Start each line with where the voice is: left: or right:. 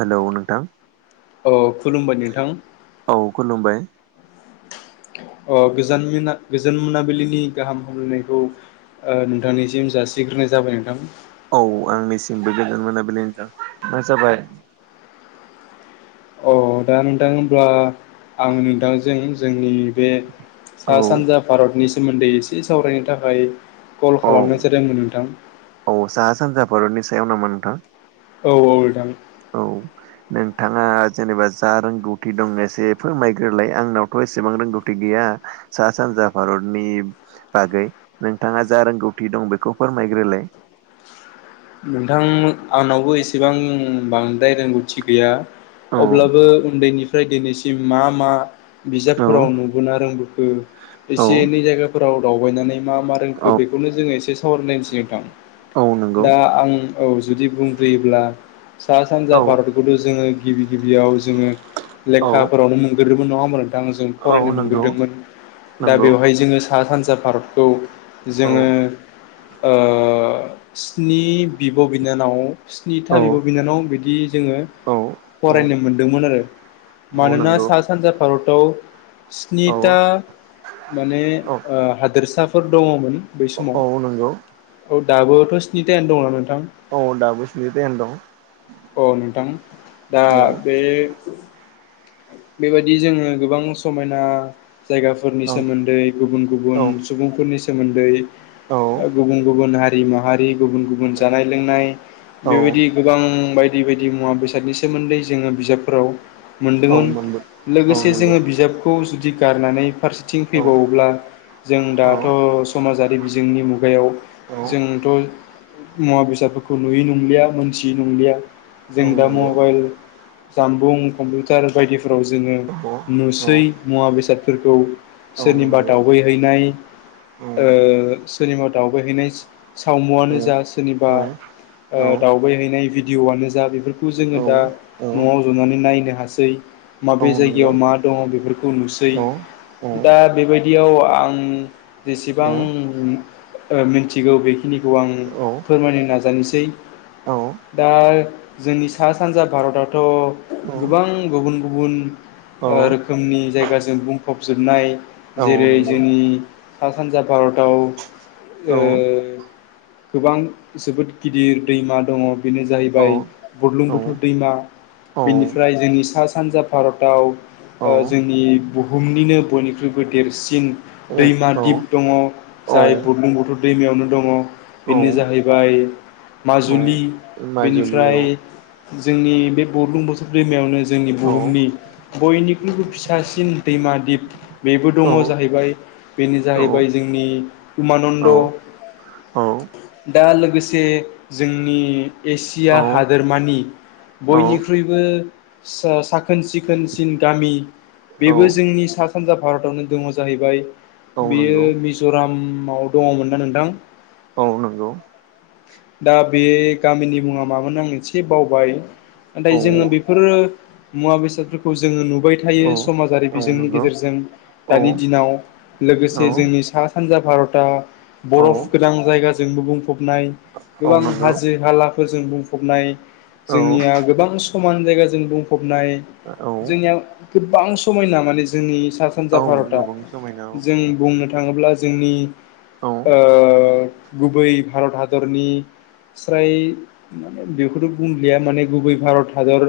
right: Hello नोंथां
left: अ खुलुमबाय नोंथां
right: औ खुलुम्बाइ।
left: अ गोजान मिना गोजान मोनाबिलिनि गाहाम हामलायनायखौ ओ नोंथांनिसिम जासि ग्रोनाय जाबाय नोंथां‌।
right: औ आंनिसिमबो गोजोन मोनाबिलि नोंथां [inaudible] जाबाय।
left: अ दा नोंथां होमब्ला आं नोंथांजों जोंनि बे
right: औ
left: सा सानजा भारतनि सोमोन्दै एसे सावरायनो थाखाय कल
right: औ
left: खालामनाय जादोंमोन नोंथां।
right: औ साहा सानजा भारतनि सायाव नामा नोंथां?
left: औ औ नोंथां।
right: औ। नोंथाङा जेनेबा जा रोंगौथि दं एसे फोरमामग्रोलाय आंनावथ' एसेबां रोंगौथि गै या सा सानजा भारतनि बागै नोंथाङा जा रोंगौथि दं बेखौ फोरमाय दे रायलाय।
left: नोंथां आंनावबो एसेबां बांद्राय रोंगौथि गैया।
right: औ
left: अब्लाबो उन्दैनिफ्राय दिनैसिम मा मा
right: औ
left: बिजाबफोराव नुबोना रोंबो खो
right: औ
left: एसे एनै जायगाफोराव दावबायनानै मा मा
right: औ
left: रोंखो बेखौनो जोङो एसे सावरायलायसै नोंथां।
right: औ नंगौ
left: दा आं औ जुदि बुंग्रोयोब्ला सा सानजा
right: औ
left: भारतखौथ' जोङो गिबि गिबियाव जोङो
right: औ
left: लेखाफोरावनो मोनगोरोबो नङा होमबा नों आं जों
right: औ
left: फरायनो
right: नंगौ
left: मोनग्रोदोंमोन दा
right: नंगौ
left: बेवहाय जोङो सा सानजा भारतखौ
right: औ
left: जोङो ओ स्नि बिब' बिनानाव स्निथा
right: औ
left: बिब' बिनानाव बिदि जोङो
right: औ औ
left: फरायनो मोनदोंमोन आरो
right: औ
left: मानोना
right: नंगौ
left: सा सानजा भारताव
right: औ
left: स्निथा माने
right: औ
left: ओ हादोरसाफोर दङमोन बै समाव
right: औ नंगौ
left: औ दाबोथ' स्नि थायानो दङना नोंथां?
right: औ दाबो स्नि थायानो दं।
left: औ नोंथां दा
right: औ
left: बे बेबायदि जोङो गोबां समायना जायगाफोरनि
right: औ
left: सोमोन्दै गुबुन
right: औ
left: गुबुन सुबुंफोरनि सोमोन्दै
right: औ
left: ओ गुबुन गुबुन हारि माहारि गुबुन गुबुन जानाय लोंनाय
right: औ
left: बेबायदि गोबां बायदि बायदि मुवा बेसादनि सोमोन्दै जोङो बिजाबफोराव
right: औ
left: मोनदोंमोन।
right: मोनबो औ
left: लोगोसे
right: नंगौ
left: जोङो बिजाबखौ जुदि गारनानै फारसेथिं
right: औ
left: फैबावोब्ला जों
right: औ
left: दाथ' समाजारि बिजोंनि मुगायाव
right: औ
left: जोंथ' मुवा बेसादफोरखौ नुयै नंलिया मोनथियै नंलिया
right: औ
left: जों दा
right: नंगौ
left: मबाइल जामबुं कम्पिउटार बायदिफोराव जोङो
right: औ औ
left: नुसै मुवा बेसादफोरखौ।
right: औ
left: सोरनिबा
right: नंगौ
left: दावबायहैनाय
right: औ
left: ओ सोरनिबा दावबायहैनाय सावमुआनो जा सोरनिबा
right: औ
left: ओ दावबाय हैैनाय भिडिअ'आनो जा बेफोरखौ
right: औ नंगौ औ
left: जोङो दा न'आव जनानै नायनो हासै।
right: औ
left: माबे
right: नंगौ
left: जायगायाव मा दङ बेफोरखौ नुसै।
right: औ औ औ
left: दा बेबायदियाव आं जेसेबां ओ मिनथिगौ बेखिनिखौ आं फोरमायनो नाजानोसै।
right: औ
left: दा जोंनि सा सानजा भारतावथ' गोबां गुबुन गुबुन रोखोमनि जायगाजों बुंफबजोबनाय। जेरै जोंनि सा सानजा भारताव। गोबां जोबोद गिदिर दैमा दङ बेनो जाहैबाय
right: औ
left: बुरलुं बुथोर दैमा। बेनिफ्राय जोंनि सा सानजा भारताव। जोंनि बुहुमनिनो बयनिख्रुइबो देरसिन दैमा दिप दङ। जाय बुरलुं बुथुर दैमायावनो दङ।
right: औ
left: बेनो
right: औ
left: जाहैबाय
right: औ
left: माजुलि
right: माजुलि
left: बेनिफ्राय
right: औ
left: जोंनि बे बौलुं बोसोर दैमायावनो जोंनि
right: औ
left: बुहुमनि बयनिख्रुइबो फिसासिन दैमा दिप। बेबो दङ जाहैबाय बेनो जाहैबाय जोंनि उमानन्द।
right: औ
left: दा लोगोसे जोंनि एसिया हादोरमानि।
right: औ
left: बयनिख्रुइबो साखोन सिखोनसिन गामि। बेबो
right: औ
left: जोंनि सा सानजा भारतावनो दङ जाहैबाय
right: औ
left: बेयो
right: नंगौ
left: मिज'रामाव दङमोन दा नोंथां
right: औ नंगौ
left: दा बे गामिनि मुङा मामोन आं एसे बावबाय
right: औ
left: नाथाय जोङो बेफोरो मुवा बेसादफोरखौ जोङो नुबाय
right: औ
left: थायो समाजारि
right: औ
left: बिजोंनि
right: नंगौ
left: गेजेरजों
right: औ
left: दानि दिनाव
right: औ
left: लोगोसे जोंनि सा सानजा भारतआ बरफ
right: औ
left: गोनां जायगाजोंबो बुंफबनाय
right: औ
left: गोबां
right: नंगौ
left: हाजो हाला फोरजों बुंफबनाय
right: औ
left: जोंनिया गोबां समान जायगाजों बुंफबनाय
right: औ
left: जोंनिया गोबां समायना माने जोंनि सा सानजा
right: औ
left: भारत
right: गोबां समायना
left: जों बुंनो थाङोब्ला जोंनि
right: औ
left: गुबै भारत हादरनि स्राय माने बेखौथ' बुंलिया माने गुबै भारत हादर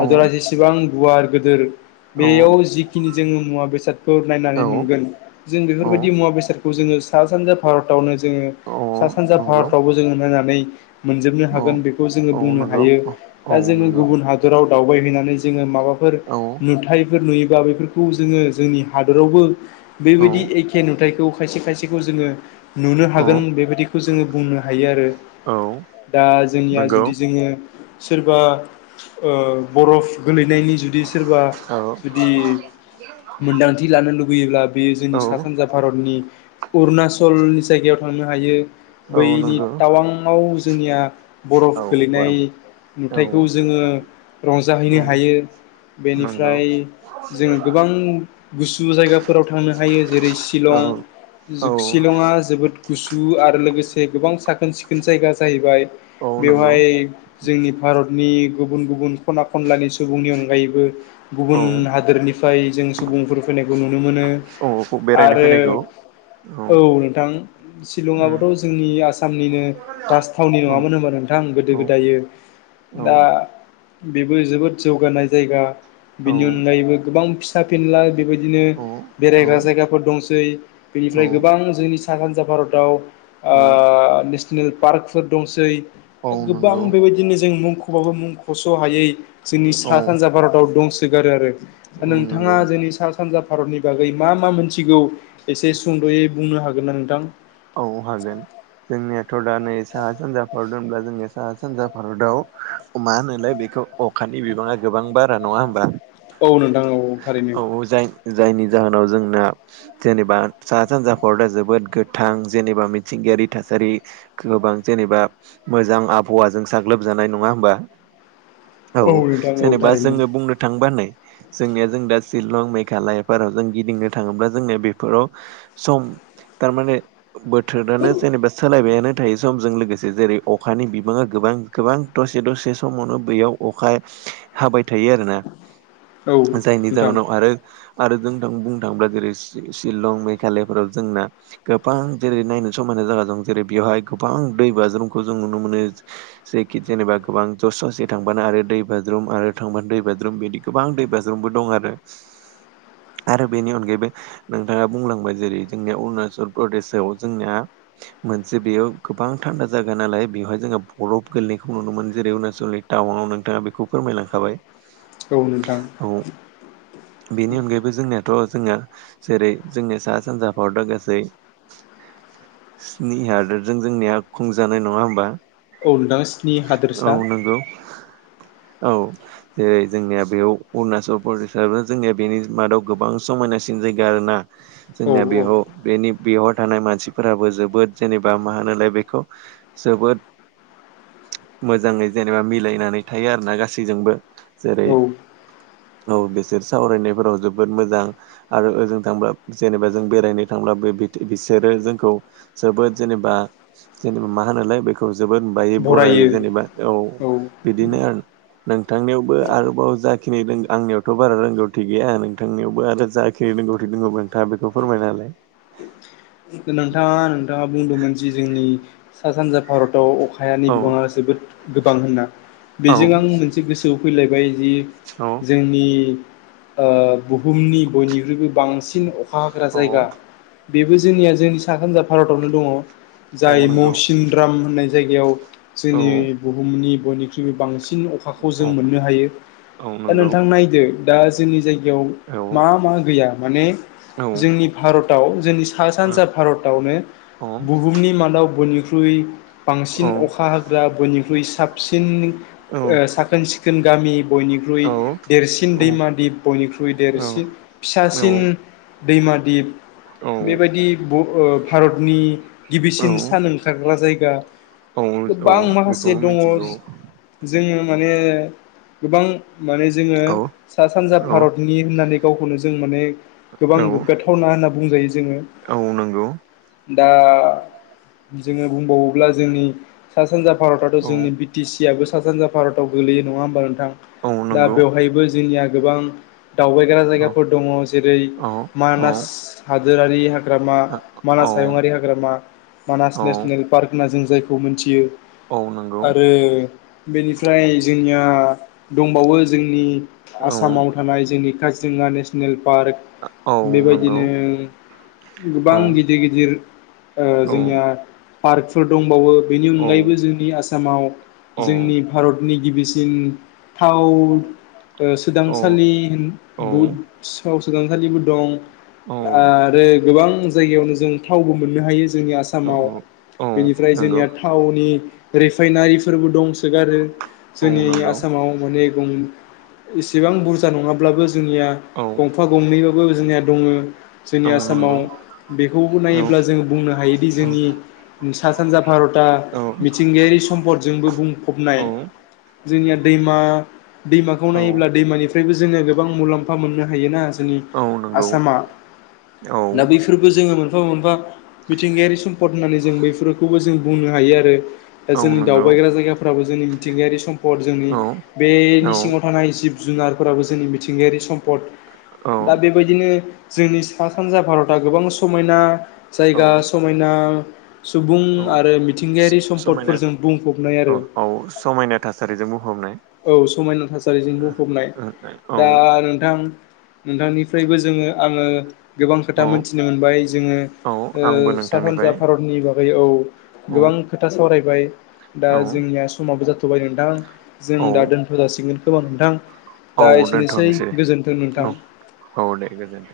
right: औ
left: जेसेबां गुवार गिदोर
right: औ
left: बेयाव जिखिनि जोङो मुवा बेसादखौ नायनानै मोनगोन जों
right: औ
left: बेफोरबायदि मुवा बेसादखौ जोङो सा सानजा भारतावनो जोङो
right: औ
left: सा सानजा
right: नंगौ
left: भारत फावबो जोङो नायनानै मोनजोबनो
right: औ
left: हागोन बेखौ जोङो
right: औ नंगौ औ
left: बुंनो
right: नंगौ
left: हायो दा जोङो गुबुन हादराव दावबायहैनानै जोङो माबाफोर
right: औ
left: नुथायफोर नुयोबा बेफोरखौ जोङो जोंनि हादरावबो बेबायदि एखे नुथायखौ खायसे खायसेखौ जोङो नुनो हागोन बेबायदिखौ जोङो बुंनो होन हायो आरो
right: औ
left: दा जोंनिया
right: नंगौ
left: जुदि जोङो सोरबा बरफ गोलैनायनि जुदि सोरबा
right: औ
left: जुदि मोन्दांथि लानो लुबैयोब्ला बेयो जोंनि
right: औ
left: सा सानजा भारतनि अरुणाचलनि जायगायाव थांनो हायो हायो
right: औ
left: बैनि
right: नंगौ
left: टावांआव जोंनिया बरफ
right: औ
left: गोलैनाय
right: बरोब
left: नुथायखौ
right: औ
left: जोङो रंजाहैनो
right: औ
left: हायो
right: नंगौ
left: बेनिफ्राय जों गोबां गुसु जायगाफोराव थांनो हायो जेरै
right: औ
left: शिलं
right: औ
left: सिशिलंआ जोबोद गुसु आरो लोगोसे गोबां साखोन सिखोन जायगा जाहैबाय
right: औ नंगौ
left: बेवहाय जोंनि भारतनि गुबुन गुबुन खना खनलानि सुबुंनि अनगायैबो
right: औ
left: गुबुन हादोरनिफ्राय जों सुबुंफोर फैनायखौ नुनो मोनो
right: बेरायनो
left: आरो
right: फैनायखौ
left: औ नोंथां
right: उम
left: शलंआोथ' जोंनि आसाम आसामनिनो राजथावनि
right: औ
left: नङामोन होनबा नोंथां आ गोदो
right: औ
left: गोदायो
right: औ
left: दा बेबो जोबोद जौगानाय जायगा बेनि अनगायैबो गोबां फिसा फिनला बेबायदिनो
right: औ
left: बेरायग्रा जायगाफोर दंसै बेनिफ्राय
right: औ
left: गोबां जोंनि साहा सानजा भारताव
right: औ
left: नेसनेल पार्कफोर दंसै
right: औ
left: गोबां
right: नंगौ
left: बेबायदिनो जों मुंख'बाबो मुं खस' हायै जोंनि
right: औ
left: सा सानजा भारताव दंसोगोन
right: औ
left: नोंथाङा
right: नंगौ
left: जोंनि सा सानजा भारतनि बागै मा मा मोनथिगौ एसे सुंद' दे बुंनो हागोनना नोंथां
right: औ हागोन ज जोंनियाथ' दा नै साहा सानजा भारत होनब्ला जोंनि साहा सानजा भारतआव मा होनोलाय बेखौ अखानि बिबाङा गोबां बारा नङा होमबा
left: औ नोंथां औ थारैनो
right: औ जाय जायनि जाहोनाव जोंना जेनेबा साहा सानजा भारदा जोबोद गोथां जेनेबा मिथिंगायारि थासारि ख्लोब बां जेनेबा मोजां आबहावाजों साग्लोबजानाय नङा होमबा औ
left: नोंथां औ
right: जेनेबा
left: थारैनो
right: जोङो बुंनो थांबा नै जोंनिया जों दा शिलं मेघालयाफोराव जों गिदिंनो थाङोब्ला जोंनो बेफोराव सम थारमाने बोथोरानो जेनेबा सोलायबाया- नो थायो समजों लोगोसे जेरै अखानि बिबाङा गोबां गोबां दसे दसे समावनो बैयाव अखा हाबाय थायो आरोना
left: औ
right: जायनि
left: नोंथां
right: जाहोनाव आरो आरो जों बुंनो थाङोब्ला जेरै- सि-सिलं मेघालयाफोराव जोंना गोबां जेरै नायनो समायना जागा दं जेरै बेवहाय गोबां दै बाज्रुमखौ जों नुनो मोनो जेखि जेनेबा गोबां ससे ससे थांबानो आरो दै बाज्रुम आरो थांबानो दैबाज्रुम बिदि गोबां दै बाज्रुमबो दं आरो आरो बेनि अनगायैबो नोंथाङा बुंलांबाय जेरै जोंनिया अरुणाचल प्रदेशआव जोंनिया मोनसे बेयाव गोबां थान्दा जागा नालाय बेवहाय जोङो बरफ गोलैनायखौ नुनो मोनो जेरै अरुणाचलनि टाउनाव नोंथाङा बेखौ फोरमायलांखाबाय
left: औ नोंथां
right: औ बेनि अनगायैबो जोंनियाथ जोङो जेरै -जोंनिया सा सानजा भारदा गासै स्नि हादोरजों जोंनिया खुंजानाय नङा होमबा?
left: औ नोंथां स्नि
right: औ
left: हादोरसा
right: नोंगौ औ जेरै -जोंनिया बेयाव अरुणाचल प्रडेसाबो जोंनिया बेनि मादाव गोबां समायनासिन जायगा आरोना
left: औ
right: जोंनिया
left: औ
right: बेयाव बेनि बेवहाय थानाय मानसिफोराबो जोबोद जेनेबा मा होनोलाय बेखौ जोबोद मोजाङै जेनेबा मिलायनानै थायो आरो ना गासैजोंबो
left: औ
right: जेरै- औ बिसोर सावरायनायफोराव जोबोद मोजां आरो ओजों थांब्ला जेनेबा जों बेरायनो थांब्ला बे बिदि बिसोरो जोंखौ जोबोद जेनेबा जेनेबा मा होनोलाय बेखौ जोबोद बायो बरायो जेनेबा औ बि- दिनो आरो नोंथांनियावबो आरोबाव जाखिनि रोंगो- आंनियावथ बारा रोंगौथि गैया नोंथांनियावबो आरो जाखिनि रोंगौथि दोङोबा नोंथाङा बेखौ फोरमायना होलाय।
left: नोंथाङा नोंथाङा बुंदोंमोन जि जोंनि सा सानजा भारताव अख- खायानि
right: औ
left: बिबाङा जोबोद गोबां होनना बेजों
right: औ
left: आं मोनसे गोसोआव फैलायबाय जि
right: औ
left: जोंनि ओ बुहुमनि बयनिख्रुइबो बांसिन अ- खा हाग्रा जायगा
right: औ
left: बेबो जोंनिया जोंनि सा सानजा भारतावनो दङ
right: औ
left: जाय
right: नंगौ
left: मौसिनद्राम होननाय जायगायाव जोंनि
right: औ
left: बुहुमनि बयनिख्रुइबो बांसि- न अखाखौ जों
right: औ
left: मोननो हायो
right: औ
left: दा
right: नंगौ
left: नोंथां नायदो दा जोंनि जाय- गायाव
right: औ
left: मा मा गैया माने
right: औ
left: जोंनि भारताव जोंनि सा- सानजा भारतावनो
right: औ
left: बुहुमनि मादाव बयनिख्रुइ बांसिन अखा हाग्रा बयनिख्रुइ साबसिन ओ साखोन सिखोन गामि बयनिख्रुइ
right: औ
left: देरसिन
right: औ
left: दैमा दिप बयनिख्रुइ
right: औ
left: देरसिन
right: औ
left: फिसासिन दैमा दिप
right: औ
left: बेबायदि ब ओ भारतनि
right: औ
left: गिबिसिन सान ओंखारग्रा जायगा
right: औ औ
left: गोबां माखासे
right: बेखौबो
left: दङ
right: मिथिगौ
left: जोङो माने गोबां माने जोङो
right: औ
left: सा सानजा
right: औ
left: भारतनि होननानै गावखौनो जों माने गोबां
right: औ
left: गोग्गाथावना होनना बुंजायो जोङो
right: औ नंगौ
left: दा जोङो बुंबावोब्ला जोंनि सा सानजा भारताथ
right: औ
left: जोंनि बिटि सि आबो सा सानजा भरताव गोलैयो नङा होमबा नो- थां
right: औ
left: दा
right: नंगौ
left: बेवहायबो जोंनिया गोबां दावबायग्रा
right: औ
left: जायगाफोर दङ जेरै
right: औ
left: मानास
right: औ
left: हादोरारि हा- ग्रामा
right: औ
left: मानास हायुंआरि हाग्रामा मानास
right: औ
left: नेसनेल पार्क होनना जों जायखौ मोनथियो
right: औ नंगौ
left: आरो बेनिफ्राय जोंनिया दंबावो जोंनि
right: औ
left: आसामाव थानाय जोंनि काजिरङा नेसनेल पार्क
right: औ नंगौ
left: बेबायदिनो
right: औ
left: गोबां गिदिर गिदिर ओ
right: औ
left: जोंनिया पार्कफोर दंबावो बेनि
right: औ
left: अनगायैबो जोंनि आसामाव
right: औ
left: जोंनि भारतनि गिबिसिन थाव ओ
right: औ औ
left: सोदांसालि
right: औ
left: बुद सस सोदांसालिबो दं।
right: औ
left: आरो गोबां जायगायावनो जों थावबो मोननो हायो जोंनि आसामाव बेनिफ्राय
right: नंगौ
left: जोंनिया थावनि रिफाइनारिफोरबो दंसोगारो
right: औ
left: जोंनि आसामाव अनेक दं इसेबां बुरजा नङाब्लाबो जोंनिया
right: नंगौ औ
left: गंफा गंनैबाबो जोंनिया दङ जोंनि
right: औ नंगौ
left: आसामाव बेखौबो नायोब्ला
right: औ औ
left: जों बुंनो हायोदि
right: औ
left: जोंनि सा सानजा भारतआ
right: औ
left: मिथिंगायारि सम्पदजोंबो बुंफबनाय
right: औ
left: जोंनिया दैमा दैमाखौ नायोब्ला दैमानिफ्रायबो जोङो गोबां मुलाम्फा मोननो हायोना जोंनि
right: औ
left: आसामा
right: नंगौ
left: दा
right: औ
left: बैफोरबो जोङो मोनफा मोनफा मिथिंगायारि सम्पद होननानै जों बैफोरखौबो जों बुंनो हायो आरो दा
right: औ
left: जोंनि
right: नंगौ
left: दावबायग्रा जायगाफ्राबो जोंनि मिथिंगायारि सम्फद जोंनि
right: औ
left: बेनि
right: औ
left: सिङाव थानाय जिब जुनारफोराबो जोंनि मिथिंगायारि सम्पद
right: औ
left: दा बेबायदिनो जोंनि सा सानजा भारतआ गोबां समायना
right: औ
left: जायगा समायना सुबुं
right: औ
left: आरो मिथिंगायारि
right: समायना
left: सम्पदफोरजों बुंफबनाय आरो
right: औ औ समायना थासारिजों बुंफबनाय
left: औ समायना' थासारिजों बुंफबनाय
right: औ
left: दा नोंथां नोंथांनिफ्रायबो जोङो आङो गोबां खोथा
right: औ
left: मोनथिनो मोनबाय जोङो
right: औ
left: ओ
right: आंबो
left: सा सानजा
right: नोंथांनिफ्राय
left: भारतनि बागै औ
right: औ
left: गोबां खोथा सावराय बाय दा
right: औ
left: जोंनिया समाबो जाथ'बाय नोंथां जों
right: औ
left: दा दोनथ' जासिगोन खोमा नोंथां
right: औ
left: दा एसेनोसै
right: दोनथ'नोसै
left: गोजोनथों नोंथां
right: औ औ दे गोजोनथों